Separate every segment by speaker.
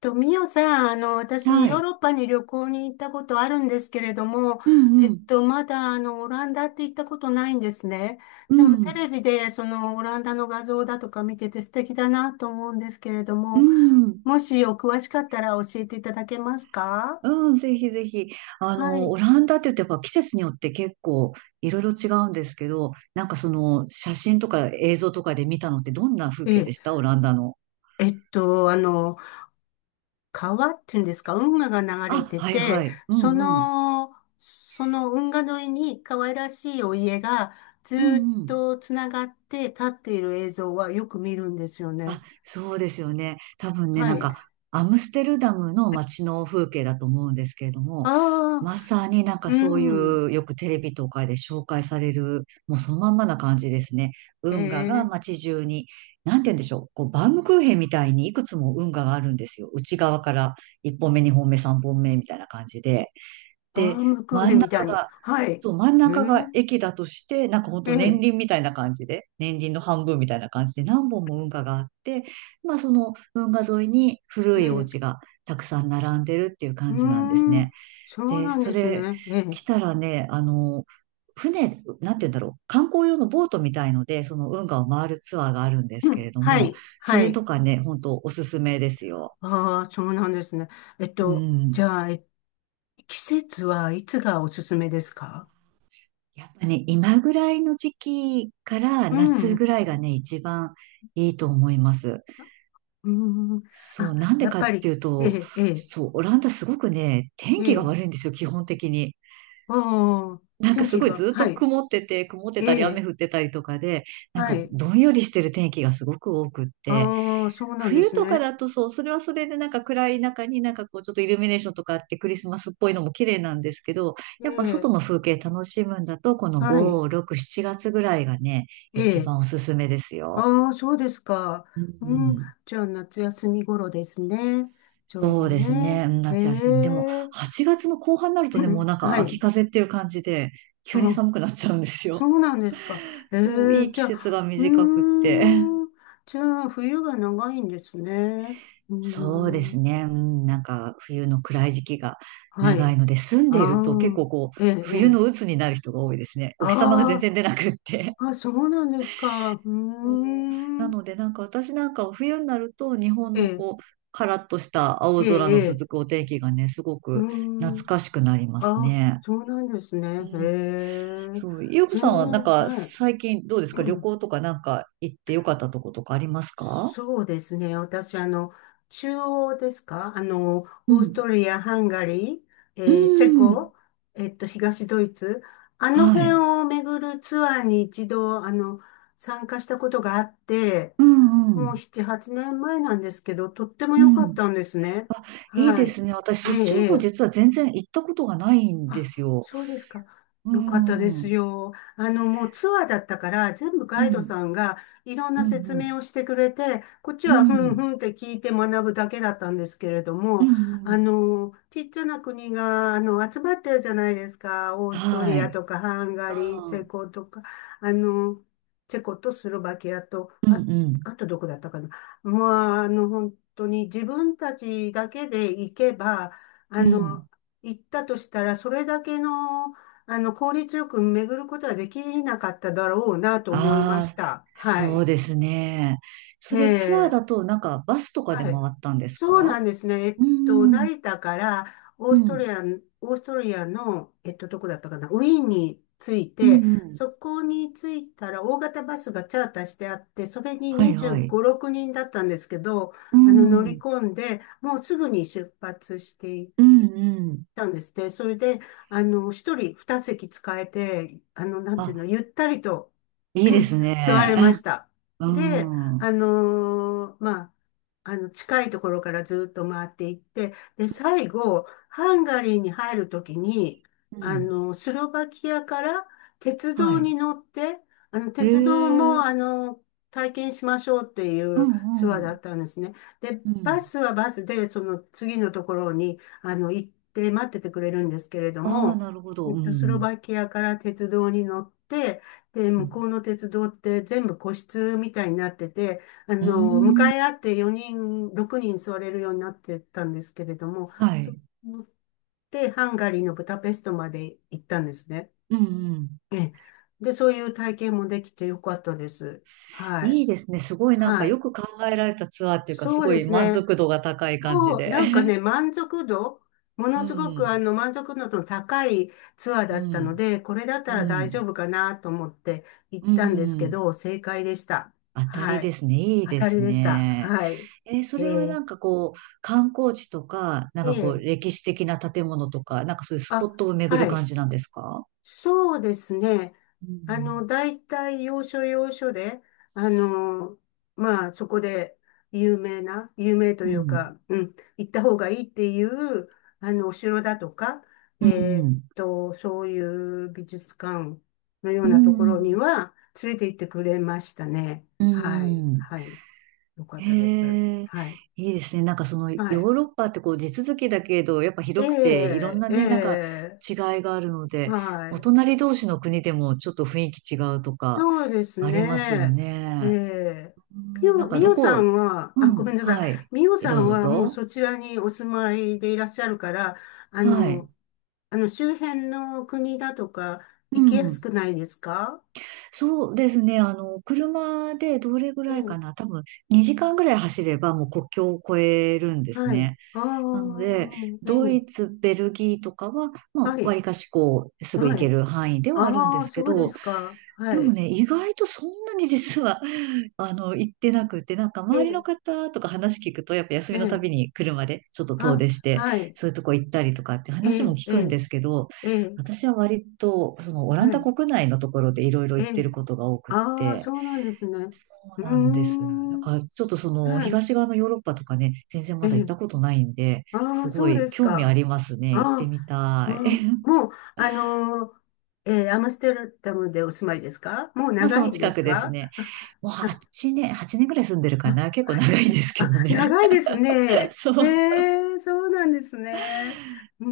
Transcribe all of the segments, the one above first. Speaker 1: と、ミオさん、私、ヨ
Speaker 2: は
Speaker 1: ー
Speaker 2: い。
Speaker 1: ロッパに旅行に行ったことあるんですけれども、
Speaker 2: うんうん。
Speaker 1: まだ、オランダって行ったことないんですね。
Speaker 2: う
Speaker 1: でも、テ
Speaker 2: ん。
Speaker 1: レビで、オランダの画像だとか見てて素敵だなと思うんですけれど
Speaker 2: う
Speaker 1: も、
Speaker 2: ん。
Speaker 1: もしお詳しかったら教えていただけますか？
Speaker 2: うん、ぜひぜひ。
Speaker 1: はい。
Speaker 2: オランダって言うとやっぱ季節によって結構いろいろ違うんですけど、なんかその写真とか映像とかで見たのってどんな風
Speaker 1: え
Speaker 2: 景で
Speaker 1: え、
Speaker 2: したオランダの？
Speaker 1: えっと、あの、川っていうんですか、運河が流れ
Speaker 2: あ、
Speaker 1: て
Speaker 2: はいは
Speaker 1: て、
Speaker 2: い。う
Speaker 1: そ
Speaker 2: んうん。
Speaker 1: の、その運河沿いに可愛らしいお家がず
Speaker 2: う
Speaker 1: ーっ
Speaker 2: んうん。
Speaker 1: とつながって立っている映像はよく見るんですよね。
Speaker 2: あ、そうですよね。多分ね、
Speaker 1: は
Speaker 2: なん
Speaker 1: い。
Speaker 2: か、アムステルダムの街の風景だと思うんですけれども、
Speaker 1: ああ、
Speaker 2: まさになんか
Speaker 1: う
Speaker 2: そうい
Speaker 1: ん。
Speaker 2: う、よくテレビとかで紹介される、もうそのまんまな感じですね。
Speaker 1: え
Speaker 2: 運河が
Speaker 1: え、
Speaker 2: 街中に、なんて言うんでしょう、こう、バウムクーヘンみたいにいくつも運河があるんですよ。内側から1本目、2本目、3本目みたいな感じで。
Speaker 1: バー
Speaker 2: で、
Speaker 1: ムクー
Speaker 2: 真
Speaker 1: ヘ
Speaker 2: ん
Speaker 1: ンみた
Speaker 2: 中
Speaker 1: いに。
Speaker 2: が
Speaker 1: はい。
Speaker 2: そう、真ん
Speaker 1: ええ、
Speaker 2: 中が駅だとして、なんかほん
Speaker 1: え
Speaker 2: と年
Speaker 1: え、
Speaker 2: 輪みたいな感じで、年輪の半分みたいな感じで何本も運河があって、まあその運河沿いに
Speaker 1: え
Speaker 2: 古いお
Speaker 1: え、
Speaker 2: 家がたくさん並んでるっていう
Speaker 1: う
Speaker 2: 感じなんです
Speaker 1: ー
Speaker 2: ね。
Speaker 1: ん。そう
Speaker 2: で、
Speaker 1: なん
Speaker 2: そ
Speaker 1: です
Speaker 2: れ
Speaker 1: ね。ええ、
Speaker 2: 来たらね、船、なんて言うんだろう、観光用のボートみたいので、その運河を回るツアーがあるんです
Speaker 1: う
Speaker 2: け
Speaker 1: ん、
Speaker 2: れど
Speaker 1: は
Speaker 2: も、
Speaker 1: い、
Speaker 2: そ
Speaker 1: は
Speaker 2: れ
Speaker 1: い。
Speaker 2: とかね、ほんとおすすめですよ。
Speaker 1: ああ、そうなんですね。えっ
Speaker 2: う
Speaker 1: と、
Speaker 2: ん。
Speaker 1: じゃあ、えっ季節はいつがおすすめですか？
Speaker 2: やっぱね、今ぐらいの時期から
Speaker 1: う
Speaker 2: 夏
Speaker 1: ん。
Speaker 2: ぐらいがね、一番いいと思います。
Speaker 1: うん。
Speaker 2: そう、
Speaker 1: あ、
Speaker 2: なんで
Speaker 1: やっ
Speaker 2: かっ
Speaker 1: ぱ
Speaker 2: て
Speaker 1: り、
Speaker 2: いう
Speaker 1: え
Speaker 2: と、
Speaker 1: え、ええ、
Speaker 2: そう、オランダすごくね、天
Speaker 1: え
Speaker 2: 気が
Speaker 1: え、
Speaker 2: 悪いんですよ、基本的に。
Speaker 1: ああ、
Speaker 2: なんか
Speaker 1: 天
Speaker 2: す
Speaker 1: 気
Speaker 2: ごい
Speaker 1: が、
Speaker 2: ずっ
Speaker 1: は
Speaker 2: と
Speaker 1: い、
Speaker 2: 曇ってて、曇ってた
Speaker 1: え
Speaker 2: り雨
Speaker 1: え、
Speaker 2: 降ってたりとかで、なん
Speaker 1: は
Speaker 2: か
Speaker 1: い、
Speaker 2: どんよりしてる天気がすごく多くって、
Speaker 1: ああ、そうなんで
Speaker 2: 冬
Speaker 1: す
Speaker 2: とか
Speaker 1: ね。
Speaker 2: だとそう、それはそれでなんか暗い中になんかこうちょっとイルミネーションとかあってクリスマスっぽいのも綺麗なんですけど、
Speaker 1: え
Speaker 2: やっぱ外
Speaker 1: え、
Speaker 2: の風景楽しむんだと、この
Speaker 1: はい、
Speaker 2: 5、6、7月ぐらいがね、
Speaker 1: え
Speaker 2: 一
Speaker 1: え、
Speaker 2: 番おすすめですよ。
Speaker 1: ああ、そうですか。
Speaker 2: う
Speaker 1: うん、
Speaker 2: ん。
Speaker 1: じゃあ夏休み頃ですね。ちょう
Speaker 2: そ
Speaker 1: ど
Speaker 2: うです
Speaker 1: ね。
Speaker 2: ね。うん
Speaker 1: え
Speaker 2: 夏休み。でも、
Speaker 1: え、
Speaker 2: 8月の後半になるとね、もうな んか
Speaker 1: は
Speaker 2: 秋
Speaker 1: い、
Speaker 2: 風っていう感じで、急に
Speaker 1: あ、
Speaker 2: 寒くなっちゃうんです
Speaker 1: そ
Speaker 2: よ。
Speaker 1: うなんですか。え
Speaker 2: そう、い
Speaker 1: え、
Speaker 2: い
Speaker 1: じ
Speaker 2: 季
Speaker 1: ゃ
Speaker 2: 節が
Speaker 1: あ、う
Speaker 2: 短くって。
Speaker 1: ーん、じゃあ、冬が長いんですね。うー
Speaker 2: そうです
Speaker 1: ん、
Speaker 2: ね。うん、なんか冬の暗い時期が
Speaker 1: は
Speaker 2: 長
Speaker 1: い。
Speaker 2: いので、住ん
Speaker 1: あ
Speaker 2: でいると結
Speaker 1: あ、
Speaker 2: 構こう、
Speaker 1: ええ、え
Speaker 2: 冬
Speaker 1: え、
Speaker 2: の鬱になる人が多いですね。お日様が全
Speaker 1: あ
Speaker 2: 然出なくって。
Speaker 1: あ、あ、そうなんですか。うー
Speaker 2: そうな
Speaker 1: ん、
Speaker 2: のでなんか私なんかは冬になると日本
Speaker 1: え
Speaker 2: の
Speaker 1: え、
Speaker 2: こう、カラッとした
Speaker 1: え
Speaker 2: 青空
Speaker 1: え、
Speaker 2: の
Speaker 1: ええ、
Speaker 2: 続くお天気がね、すご
Speaker 1: う
Speaker 2: く
Speaker 1: ー
Speaker 2: 懐
Speaker 1: ん、
Speaker 2: かしくなります
Speaker 1: あ、
Speaker 2: ね。
Speaker 1: そうなんですね。
Speaker 2: う
Speaker 1: え
Speaker 2: ん。
Speaker 1: え、
Speaker 2: そう。ゆうこさ
Speaker 1: 全
Speaker 2: んはなん
Speaker 1: 然、
Speaker 2: か
Speaker 1: はい。
Speaker 2: 最近どうですか？旅行とかなんか行ってよかったとことかありますか？
Speaker 1: そうですね。私、中央ですか？あの、
Speaker 2: う
Speaker 1: オースト
Speaker 2: ん。
Speaker 1: リア、ハンガリー、
Speaker 2: う
Speaker 1: えーチェ
Speaker 2: ん。
Speaker 1: コ、東ドイツ、あの
Speaker 2: は
Speaker 1: 辺
Speaker 2: い。
Speaker 1: を巡るツアーに一度、参加したことがあって、
Speaker 2: うんう
Speaker 1: も
Speaker 2: ん。
Speaker 1: う7、8年前なんですけど、とっても
Speaker 2: う
Speaker 1: 良かっ
Speaker 2: ん。
Speaker 1: たんですね。
Speaker 2: あ、いいで
Speaker 1: はい。
Speaker 2: すね。私、
Speaker 1: え
Speaker 2: そっち
Speaker 1: え、
Speaker 2: の
Speaker 1: え
Speaker 2: 方実
Speaker 1: え、
Speaker 2: は全然行ったことがないんで
Speaker 1: あ、
Speaker 2: すよ。
Speaker 1: そうですか。
Speaker 2: う
Speaker 1: よかったで
Speaker 2: ん。う
Speaker 1: す
Speaker 2: ん。
Speaker 1: よ。もうツアーだったから、全部
Speaker 2: う
Speaker 1: ガイド
Speaker 2: ん。
Speaker 1: さんがいろん
Speaker 2: う
Speaker 1: な説
Speaker 2: ん。
Speaker 1: 明をしてくれて、こっち
Speaker 2: う
Speaker 1: はふんふ
Speaker 2: ん。
Speaker 1: んって聞いて学ぶだけだったんですけれど
Speaker 2: う
Speaker 1: も、
Speaker 2: ん。
Speaker 1: ちっちゃな国が、集まってるじゃないですか。オースト
Speaker 2: は
Speaker 1: リア
Speaker 2: い。
Speaker 1: とか、ハンガリー、チェコとか、あの、チェコとスロバキアと、
Speaker 2: うん。
Speaker 1: あ、
Speaker 2: うん。うん。
Speaker 1: あとどこだったかな。まあ、本当に自分たちだけで行けば、あ
Speaker 2: う
Speaker 1: の、
Speaker 2: ん。
Speaker 1: 行ったとしたら、それだけの、効率よく巡ることはできなかっただろうなと思いまし
Speaker 2: ああ、
Speaker 1: た。は
Speaker 2: そ
Speaker 1: い。
Speaker 2: うですね。それツアー
Speaker 1: ええ、
Speaker 2: だと、なんかバスとかで
Speaker 1: は
Speaker 2: 回
Speaker 1: い。
Speaker 2: ったんです
Speaker 1: そうな
Speaker 2: か？
Speaker 1: んですね。
Speaker 2: うん。うん。
Speaker 1: 成田からオー
Speaker 2: う
Speaker 1: ストリアン、オーストリアの、どこだったかな、ウィーンに着い
Speaker 2: ん。
Speaker 1: て、
Speaker 2: うん。
Speaker 1: そこに着いたら大型バスがチャーターしてあって、それに
Speaker 2: はいはい。
Speaker 1: 25、6人だったんですけど、
Speaker 2: う
Speaker 1: 乗
Speaker 2: ん。う
Speaker 1: り
Speaker 2: ん。
Speaker 1: 込んで、もうすぐに出発してい
Speaker 2: う
Speaker 1: 行っ
Speaker 2: ん。
Speaker 1: たんですね。それで、一人二席使えて、なんていうの、
Speaker 2: あ、
Speaker 1: ゆったりと
Speaker 2: いいで す
Speaker 1: 座
Speaker 2: ね。
Speaker 1: れまし た。
Speaker 2: う
Speaker 1: で、
Speaker 2: ん。う
Speaker 1: あのー、まあ、近いところからずっと回っていって、で、最後、ハンガリーに入るときに、
Speaker 2: ん。
Speaker 1: スロバキアから鉄
Speaker 2: は
Speaker 1: 道
Speaker 2: い。
Speaker 1: に乗って、
Speaker 2: え
Speaker 1: 鉄道も、
Speaker 2: え。
Speaker 1: 体験しましょうってい
Speaker 2: う
Speaker 1: う
Speaker 2: ん
Speaker 1: ツアー
Speaker 2: う
Speaker 1: だ
Speaker 2: ん。
Speaker 1: ったんですね。で、
Speaker 2: う
Speaker 1: バ
Speaker 2: ん。
Speaker 1: スはバスで、その次のところに、行って待っててくれるんですけれど
Speaker 2: ああ、
Speaker 1: も、
Speaker 2: なるほど。う
Speaker 1: スロ
Speaker 2: ん。
Speaker 1: バキアから鉄道に乗って、で、
Speaker 2: う
Speaker 1: 向
Speaker 2: ん。
Speaker 1: こうの鉄道って全部個室みたいになってて、
Speaker 2: う
Speaker 1: 向
Speaker 2: ー
Speaker 1: かい
Speaker 2: ん。
Speaker 1: 合って4人、6人座れるようになってたんですけれども、
Speaker 2: は
Speaker 1: そう
Speaker 2: い。
Speaker 1: 思ってハンガリーのブダペストまで行ったんですね。
Speaker 2: うんうん。
Speaker 1: ええ、で、そういう体験もできてよかったです。は
Speaker 2: い
Speaker 1: い。
Speaker 2: いですね。すごいなんか
Speaker 1: は
Speaker 2: よ
Speaker 1: い。
Speaker 2: く考えられたツアーっていうか、す
Speaker 1: そう
Speaker 2: ご
Speaker 1: で
Speaker 2: い
Speaker 1: す
Speaker 2: 満
Speaker 1: ね。
Speaker 2: 足度が高い感じ
Speaker 1: そう、
Speaker 2: で。
Speaker 1: なんか ね、満足度、も
Speaker 2: う
Speaker 1: のすごくあ
Speaker 2: ん。
Speaker 1: の満足度の高いツアー
Speaker 2: う
Speaker 1: だったの
Speaker 2: ん。
Speaker 1: で、これだった
Speaker 2: う
Speaker 1: ら大丈
Speaker 2: ん。
Speaker 1: 夫かなと思って行っ
Speaker 2: う
Speaker 1: たんですけ
Speaker 2: ん。
Speaker 1: ど、正解でした。
Speaker 2: 当たり
Speaker 1: は
Speaker 2: で
Speaker 1: い。
Speaker 2: すね。いい
Speaker 1: 当
Speaker 2: で
Speaker 1: たり
Speaker 2: す
Speaker 1: でした。
Speaker 2: ね。
Speaker 1: はい。
Speaker 2: そ
Speaker 1: え
Speaker 2: れはな
Speaker 1: ー、
Speaker 2: んかこう、観光地とか、なん
Speaker 1: え
Speaker 2: かこう、
Speaker 1: ー、
Speaker 2: 歴史的な建物とか、なんかそういうスポッ
Speaker 1: あ、
Speaker 2: トを巡る
Speaker 1: は
Speaker 2: 感
Speaker 1: い。
Speaker 2: じなんですか？
Speaker 1: そうですね。
Speaker 2: うん。
Speaker 1: 大体要所要所で、あの、そこで有名な、有名と
Speaker 2: う
Speaker 1: いう
Speaker 2: ん。
Speaker 1: か、うん、行った方がいいっていう、お城だとか、
Speaker 2: う
Speaker 1: えーっ
Speaker 2: ん。
Speaker 1: と、そういう美術館のよう
Speaker 2: う
Speaker 1: な
Speaker 2: ん。
Speaker 1: ところ
Speaker 2: う
Speaker 1: に
Speaker 2: ん。
Speaker 1: は連れて行ってくれましたね。
Speaker 2: う
Speaker 1: はい、
Speaker 2: ん。
Speaker 1: はい。よかったです。
Speaker 2: へえ、
Speaker 1: はい、
Speaker 2: いいですね。なんかそのヨ
Speaker 1: は
Speaker 2: ー
Speaker 1: い。
Speaker 2: ロッパってこう地続きだけど、やっぱ広くていろん
Speaker 1: え
Speaker 2: な
Speaker 1: え、
Speaker 2: ね、なんか
Speaker 1: ええ、
Speaker 2: 違いがあるので、
Speaker 1: は
Speaker 2: お
Speaker 1: い。
Speaker 2: 隣同士の国でもちょっと雰囲気違うとか
Speaker 1: そうです
Speaker 2: ありますよ
Speaker 1: ね。え
Speaker 2: ね。
Speaker 1: え、
Speaker 2: う
Speaker 1: み
Speaker 2: ん、な
Speaker 1: よ、
Speaker 2: ん
Speaker 1: み
Speaker 2: かど
Speaker 1: よさ
Speaker 2: こ、
Speaker 1: んは、
Speaker 2: う
Speaker 1: あ、ごめん
Speaker 2: ん、
Speaker 1: なさい。
Speaker 2: はい。
Speaker 1: みよさ
Speaker 2: どう
Speaker 1: ん
Speaker 2: ぞどう
Speaker 1: はもう
Speaker 2: ぞ。
Speaker 1: そちらにお住まいでいらっしゃるから、あ
Speaker 2: はい。
Speaker 1: の、あの周辺の国だとか
Speaker 2: う
Speaker 1: 行きやす
Speaker 2: ん。
Speaker 1: くないですか？
Speaker 2: そうですね。車でどれぐ
Speaker 1: え
Speaker 2: らい
Speaker 1: え、
Speaker 2: かな。多分2時間ぐらい走ればもう国境を越えるんです
Speaker 1: はい。
Speaker 2: ね。
Speaker 1: あ
Speaker 2: な
Speaker 1: あ、
Speaker 2: ので、
Speaker 1: え
Speaker 2: ドイ
Speaker 1: え、
Speaker 2: ツ、ベルギーとかは、まあ、
Speaker 1: は
Speaker 2: 割
Speaker 1: い、
Speaker 2: かしこう、すぐ行
Speaker 1: は
Speaker 2: け
Speaker 1: い。
Speaker 2: る範囲ではあるん
Speaker 1: あ
Speaker 2: で
Speaker 1: あ、
Speaker 2: すけ
Speaker 1: そうで
Speaker 2: ど、
Speaker 1: すか。は
Speaker 2: でも
Speaker 1: い。
Speaker 2: ね、意外とそんなに実は、行ってなくて、なんか
Speaker 1: え
Speaker 2: 周りの
Speaker 1: え、
Speaker 2: 方とか話聞くと、やっぱ休
Speaker 1: え
Speaker 2: みのた
Speaker 1: え、
Speaker 2: びに車でちょっと遠
Speaker 1: あ、
Speaker 2: 出して、
Speaker 1: はい。
Speaker 2: そういうとこ行ったりとかって
Speaker 1: え
Speaker 2: 話も
Speaker 1: え、
Speaker 2: 聞
Speaker 1: え
Speaker 2: くん
Speaker 1: え、
Speaker 2: ですけど、
Speaker 1: ええ、
Speaker 2: 私は割と、そのオラン
Speaker 1: は
Speaker 2: ダ
Speaker 1: い。
Speaker 2: 国内のところでいろいろ
Speaker 1: え
Speaker 2: 行って
Speaker 1: え、
Speaker 2: ることが多くっ
Speaker 1: ああ、
Speaker 2: て、
Speaker 1: そうなんですね。
Speaker 2: そう
Speaker 1: うー
Speaker 2: なんです。だ
Speaker 1: ん。
Speaker 2: からちょっとその
Speaker 1: はい。
Speaker 2: 東側のヨーロッパとかね、全然
Speaker 1: え
Speaker 2: まだ行っ
Speaker 1: え。
Speaker 2: たことないんで、
Speaker 1: あ
Speaker 2: す
Speaker 1: あ、そ
Speaker 2: ご
Speaker 1: うで
Speaker 2: い
Speaker 1: す
Speaker 2: 興味あ
Speaker 1: か。
Speaker 2: りますね。行って
Speaker 1: あ
Speaker 2: みた
Speaker 1: あ、
Speaker 2: い。
Speaker 1: ああ、もう、あのー、ええ、アムステルダムでお住まいですか？もう
Speaker 2: まあそ
Speaker 1: 長
Speaker 2: の
Speaker 1: いんで
Speaker 2: 近
Speaker 1: す
Speaker 2: くです
Speaker 1: か？
Speaker 2: ね。もう8年、8年ぐらい住んでる
Speaker 1: あ、
Speaker 2: か
Speaker 1: あ、
Speaker 2: な。結構長い
Speaker 1: す、
Speaker 2: ですけ
Speaker 1: あ
Speaker 2: どね。
Speaker 1: 長いです ね。
Speaker 2: そ
Speaker 1: え
Speaker 2: う。
Speaker 1: え、そうなんですね。うー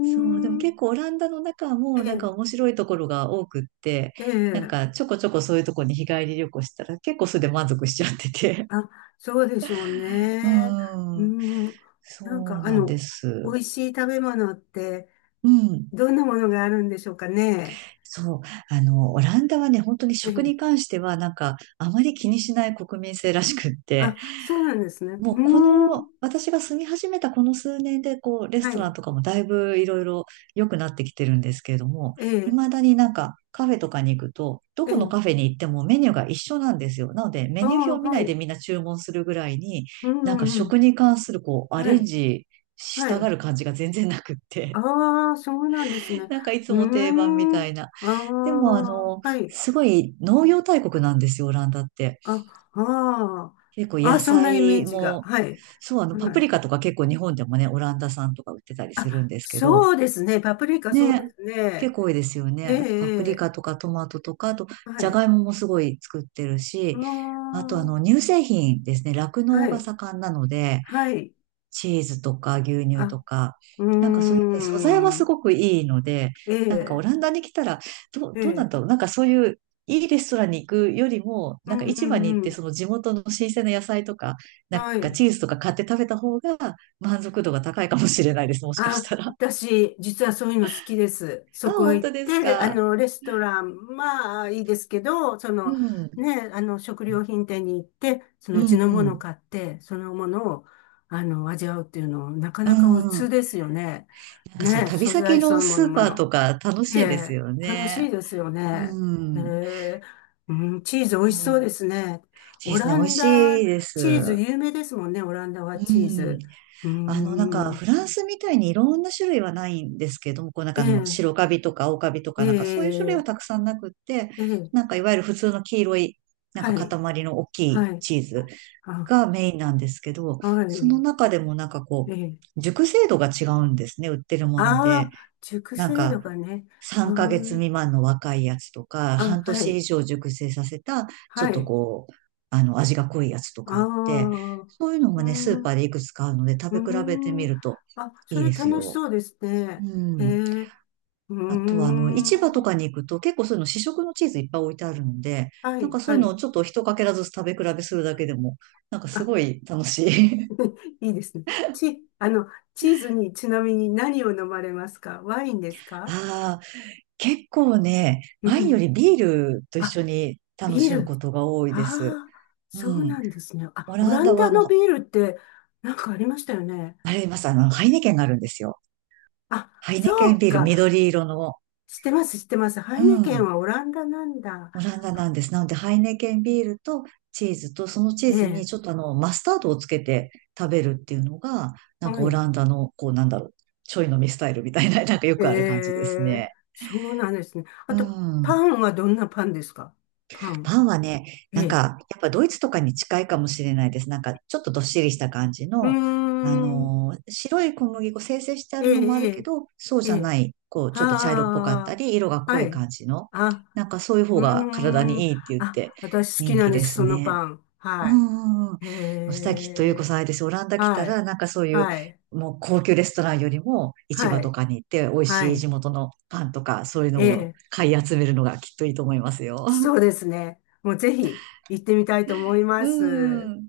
Speaker 2: そう。でも
Speaker 1: ん。
Speaker 2: 結構オランダの中
Speaker 1: え
Speaker 2: もなん
Speaker 1: え、
Speaker 2: か面白いところが多くって、
Speaker 1: え
Speaker 2: なん
Speaker 1: え。
Speaker 2: かちょこちょこそういうところに日帰り旅行したら結構それで満足しちゃってて。
Speaker 1: あ、そうでしょう
Speaker 2: う
Speaker 1: ね。うー
Speaker 2: ん。
Speaker 1: ん。なん
Speaker 2: そう
Speaker 1: か、
Speaker 2: なんで
Speaker 1: 美
Speaker 2: す。
Speaker 1: 味しい食べ物って、
Speaker 2: うん。
Speaker 1: どんなものがあるんでしょうかね。
Speaker 2: そう。オランダはね、本当に
Speaker 1: え
Speaker 2: 食に
Speaker 1: え。
Speaker 2: 関しては、なんか、あまり気にしない国民性らしくって、
Speaker 1: あ、そうなんですね。
Speaker 2: も
Speaker 1: う
Speaker 2: うこ
Speaker 1: ー
Speaker 2: の、
Speaker 1: ん。
Speaker 2: 私が住み始めたこの数年で、こう、レス
Speaker 1: は
Speaker 2: トラン
Speaker 1: い。
Speaker 2: とかもだいぶいろいろ良くなってきてるんですけれども、
Speaker 1: ええ、
Speaker 2: 未だになんか、カフェとかに行くと、ど
Speaker 1: え
Speaker 2: この
Speaker 1: え。
Speaker 2: カフェに行ってもメニューが一緒なんですよ。なので、メ
Speaker 1: ああ、
Speaker 2: ニュー表を見な
Speaker 1: は
Speaker 2: いで
Speaker 1: い。
Speaker 2: みんな注文するぐらいに、
Speaker 1: う
Speaker 2: なんか
Speaker 1: んうん。
Speaker 2: 食に関する、こう、ア
Speaker 1: は
Speaker 2: レン
Speaker 1: い。
Speaker 2: ジし
Speaker 1: は
Speaker 2: たが
Speaker 1: い。
Speaker 2: る感じが全然なくって、
Speaker 1: ああ、そうなんですね。
Speaker 2: なんかいつ
Speaker 1: う
Speaker 2: も定番み
Speaker 1: ーん。
Speaker 2: たいな。
Speaker 1: あ
Speaker 2: でも、
Speaker 1: あ、はい。
Speaker 2: すごい農業大国なんですよ、オランダって。
Speaker 1: あ、あ
Speaker 2: 結構
Speaker 1: あ。あ
Speaker 2: 野
Speaker 1: あ、そんなイメー
Speaker 2: 菜
Speaker 1: ジが。
Speaker 2: も、
Speaker 1: はい。
Speaker 2: そう、
Speaker 1: は
Speaker 2: パプリ
Speaker 1: い。
Speaker 2: カとか結構日本でもね、オランダ産とか売ってたりするん
Speaker 1: あ、
Speaker 2: ですけど、
Speaker 1: そうですね。パプリカ、そうで
Speaker 2: ね、
Speaker 1: す
Speaker 2: 結
Speaker 1: ね。
Speaker 2: 構多いですよね。
Speaker 1: ええ、
Speaker 2: あと、パプリ
Speaker 1: え
Speaker 2: カとかトマトとか、あと、
Speaker 1: え。
Speaker 2: ジ
Speaker 1: は
Speaker 2: ャ
Speaker 1: い。
Speaker 2: ガイモもすごい作ってる
Speaker 1: あ
Speaker 2: し、あと、
Speaker 1: あ、
Speaker 2: 乳製品ですね、酪農
Speaker 1: は
Speaker 2: が
Speaker 1: い。
Speaker 2: 盛んなので、
Speaker 1: はい。
Speaker 2: チーズとか牛乳
Speaker 1: あ、
Speaker 2: とか、
Speaker 1: う
Speaker 2: なんかそういう
Speaker 1: ー
Speaker 2: ね、素材はす
Speaker 1: ん。
Speaker 2: ごくいいので、
Speaker 1: え
Speaker 2: なんかオ
Speaker 1: え、
Speaker 2: ランダに来たら、どう、
Speaker 1: え
Speaker 2: どうなん
Speaker 1: え。
Speaker 2: だろう、なんかそういういいレストランに行くよりも、
Speaker 1: う
Speaker 2: なんか
Speaker 1: んう
Speaker 2: 市場に行っ
Speaker 1: んう
Speaker 2: て
Speaker 1: ん。
Speaker 2: その地元の新鮮な野菜とか、なん
Speaker 1: は
Speaker 2: か
Speaker 1: い。
Speaker 2: チーズとか買って食べた方が満足度が高いかもしれないです、もしかした
Speaker 1: あ、
Speaker 2: ら。
Speaker 1: 私、実はそういうの好きです。
Speaker 2: あ、
Speaker 1: そこ
Speaker 2: 本
Speaker 1: 行っ
Speaker 2: 当です
Speaker 1: て、
Speaker 2: か？
Speaker 1: レストラン、まあ、いいですけど、そ
Speaker 2: う
Speaker 1: の、
Speaker 2: ん、
Speaker 1: ね、食料品店に行って、そ
Speaker 2: う
Speaker 1: の
Speaker 2: ん、
Speaker 1: 地のも
Speaker 2: う
Speaker 1: のを
Speaker 2: ん、
Speaker 1: 買って、そのものを、味わうっていうの、なか
Speaker 2: う
Speaker 1: なか普通
Speaker 2: ん。
Speaker 1: ですよね。
Speaker 2: なんかその
Speaker 1: ね、
Speaker 2: 旅
Speaker 1: 素
Speaker 2: 先
Speaker 1: 材そ
Speaker 2: の
Speaker 1: のも
Speaker 2: ス
Speaker 1: の
Speaker 2: ー
Speaker 1: も
Speaker 2: パー
Speaker 1: の。
Speaker 2: とか楽
Speaker 1: え
Speaker 2: しいです
Speaker 1: え、
Speaker 2: よ
Speaker 1: 楽し
Speaker 2: ね。
Speaker 1: いですよ
Speaker 2: う
Speaker 1: ね。え
Speaker 2: ん。
Speaker 1: え、うん、チー
Speaker 2: そ
Speaker 1: ズ美味しそう
Speaker 2: う、
Speaker 1: ですね。
Speaker 2: で
Speaker 1: オ
Speaker 2: すね。
Speaker 1: ラ
Speaker 2: 美味
Speaker 1: ンダ、
Speaker 2: しいで
Speaker 1: チーズ
Speaker 2: す。
Speaker 1: 有名ですもんね、オランダは
Speaker 2: う
Speaker 1: チー
Speaker 2: ん。
Speaker 1: ズ。うー
Speaker 2: なんか、
Speaker 1: ん、
Speaker 2: フランスみたいにいろんな種類はないんですけれども、こうなん
Speaker 1: え
Speaker 2: か白
Speaker 1: え、
Speaker 2: カビとか青カビと
Speaker 1: え
Speaker 2: か、なんかそういう種類
Speaker 1: え、
Speaker 2: はたくさんなくって、
Speaker 1: ええ、
Speaker 2: なんかいわゆる普通の黄色い、なん
Speaker 1: は
Speaker 2: か塊
Speaker 1: い、
Speaker 2: の大きい
Speaker 1: はい。
Speaker 2: チーズ
Speaker 1: あ、
Speaker 2: がメインなんですけど、
Speaker 1: は
Speaker 2: その
Speaker 1: い。
Speaker 2: 中でもなんか
Speaker 1: え
Speaker 2: こ
Speaker 1: え。
Speaker 2: う、熟成度が違うんですね、売ってるもの
Speaker 1: ああ、
Speaker 2: で。
Speaker 1: 熟
Speaker 2: なん
Speaker 1: 成度
Speaker 2: か、
Speaker 1: がね。は
Speaker 2: 3ヶ月未満の若いやつとか、
Speaker 1: あー
Speaker 2: 半
Speaker 1: あ、は
Speaker 2: 年
Speaker 1: い。
Speaker 2: 以上熟成させた、ち
Speaker 1: は
Speaker 2: ょっと
Speaker 1: い。
Speaker 2: こう、味が濃いやつと
Speaker 1: あ
Speaker 2: かあって、
Speaker 1: あ、う
Speaker 2: そういうの
Speaker 1: ー
Speaker 2: がね、スー
Speaker 1: ん、
Speaker 2: パ
Speaker 1: う
Speaker 2: ーでいくつかあるので、食べ比べて
Speaker 1: ー
Speaker 2: み
Speaker 1: ん。
Speaker 2: ると
Speaker 1: あ、そ
Speaker 2: いい
Speaker 1: れ
Speaker 2: です
Speaker 1: 楽し
Speaker 2: よ。
Speaker 1: そうです
Speaker 2: う
Speaker 1: ね。ええ、
Speaker 2: ん。
Speaker 1: うー
Speaker 2: あとは、市場と
Speaker 1: ん。
Speaker 2: かに行くと結構そういうの試食のチーズいっぱい置いてあるので、
Speaker 1: は
Speaker 2: なん
Speaker 1: い、
Speaker 2: かそう
Speaker 1: は
Speaker 2: いうのを
Speaker 1: い。
Speaker 2: ちょっと一かけらずつ食べ比べするだけでも、なんか
Speaker 1: あ、
Speaker 2: すごい楽しい。
Speaker 1: いいですね。チ、チーズにちなみに何を飲まれますか？ワインですか？
Speaker 2: ああ、結構ね、
Speaker 1: う
Speaker 2: ワインよ
Speaker 1: ん。
Speaker 2: りビールと一緒
Speaker 1: あ、
Speaker 2: に楽
Speaker 1: ビー
Speaker 2: しむこ
Speaker 1: ル。
Speaker 2: とが多いです。
Speaker 1: ああ、そう
Speaker 2: うん。
Speaker 1: なんですね。あ、
Speaker 2: オ
Speaker 1: オ
Speaker 2: ラン
Speaker 1: ラン
Speaker 2: ダは
Speaker 1: ダのビールってなんかありましたよね。
Speaker 2: あれいます、ハイネケンがあるんですよ。
Speaker 1: あ、
Speaker 2: ハイネ
Speaker 1: そ
Speaker 2: ケン
Speaker 1: う
Speaker 2: ビール、
Speaker 1: か。
Speaker 2: 緑色の。
Speaker 1: 知ってます、知ってます。ハ
Speaker 2: う
Speaker 1: イネケン
Speaker 2: ん。
Speaker 1: はオランダなんだ。
Speaker 2: オランダな
Speaker 1: あ、
Speaker 2: んです。なので、ハイネケンビールとチーズと、そのチ
Speaker 1: え
Speaker 2: ーズに
Speaker 1: え、
Speaker 2: ちょっとマスタードをつけて食べるっていうのが、なん
Speaker 1: は
Speaker 2: かオ
Speaker 1: い。
Speaker 2: ランダの、こうなんだろう、ちょい飲みスタイルみたいな、なんかよ
Speaker 1: え
Speaker 2: くある感じです
Speaker 1: え、
Speaker 2: ね。
Speaker 1: そうなんですね。あ
Speaker 2: う
Speaker 1: と、パ
Speaker 2: ん。
Speaker 1: ンはどんなパンですか？パン。
Speaker 2: パンはね、
Speaker 1: え
Speaker 2: なん
Speaker 1: え。
Speaker 2: か、やっぱドイツとかに近いかもしれないです。なんか、ちょっとどっしりした感じ
Speaker 1: うー
Speaker 2: の、
Speaker 1: ん。
Speaker 2: 白い小麦粉、精製してあ
Speaker 1: ええ、
Speaker 2: るのもあ
Speaker 1: え
Speaker 2: るけ
Speaker 1: え、
Speaker 2: ど、そう
Speaker 1: え
Speaker 2: じゃな
Speaker 1: え。
Speaker 2: い、こう、ちょっと茶色っぽかった
Speaker 1: あ
Speaker 2: り、色が
Speaker 1: あ、
Speaker 2: 濃
Speaker 1: は
Speaker 2: い
Speaker 1: い。
Speaker 2: 感じの、
Speaker 1: あ、
Speaker 2: なんかそういう方
Speaker 1: う
Speaker 2: が体
Speaker 1: ーん。
Speaker 2: にいいって言って
Speaker 1: あ、私好き
Speaker 2: 人
Speaker 1: な
Speaker 2: 気
Speaker 1: んで
Speaker 2: で
Speaker 1: す、
Speaker 2: す
Speaker 1: そのパ
Speaker 2: ね。
Speaker 1: ン。
Speaker 2: う
Speaker 1: は
Speaker 2: んうんう
Speaker 1: い。へ
Speaker 2: ん。さっきとゆうこさ
Speaker 1: え。
Speaker 2: んあれですよ。オランダ来た
Speaker 1: は
Speaker 2: ら、
Speaker 1: い。
Speaker 2: なんかそういう、
Speaker 1: はい。
Speaker 2: もう高級レストランよりも市
Speaker 1: は
Speaker 2: 場と
Speaker 1: い。
Speaker 2: かに行って美味
Speaker 1: は
Speaker 2: しい地
Speaker 1: い。
Speaker 2: 元のパンとかそういう
Speaker 1: え
Speaker 2: のを
Speaker 1: え。
Speaker 2: 買い集めるのがきっといいと思いますよ。
Speaker 1: そうですね。もうぜひ行ってみたいと思いま
Speaker 2: う
Speaker 1: す。
Speaker 2: ん。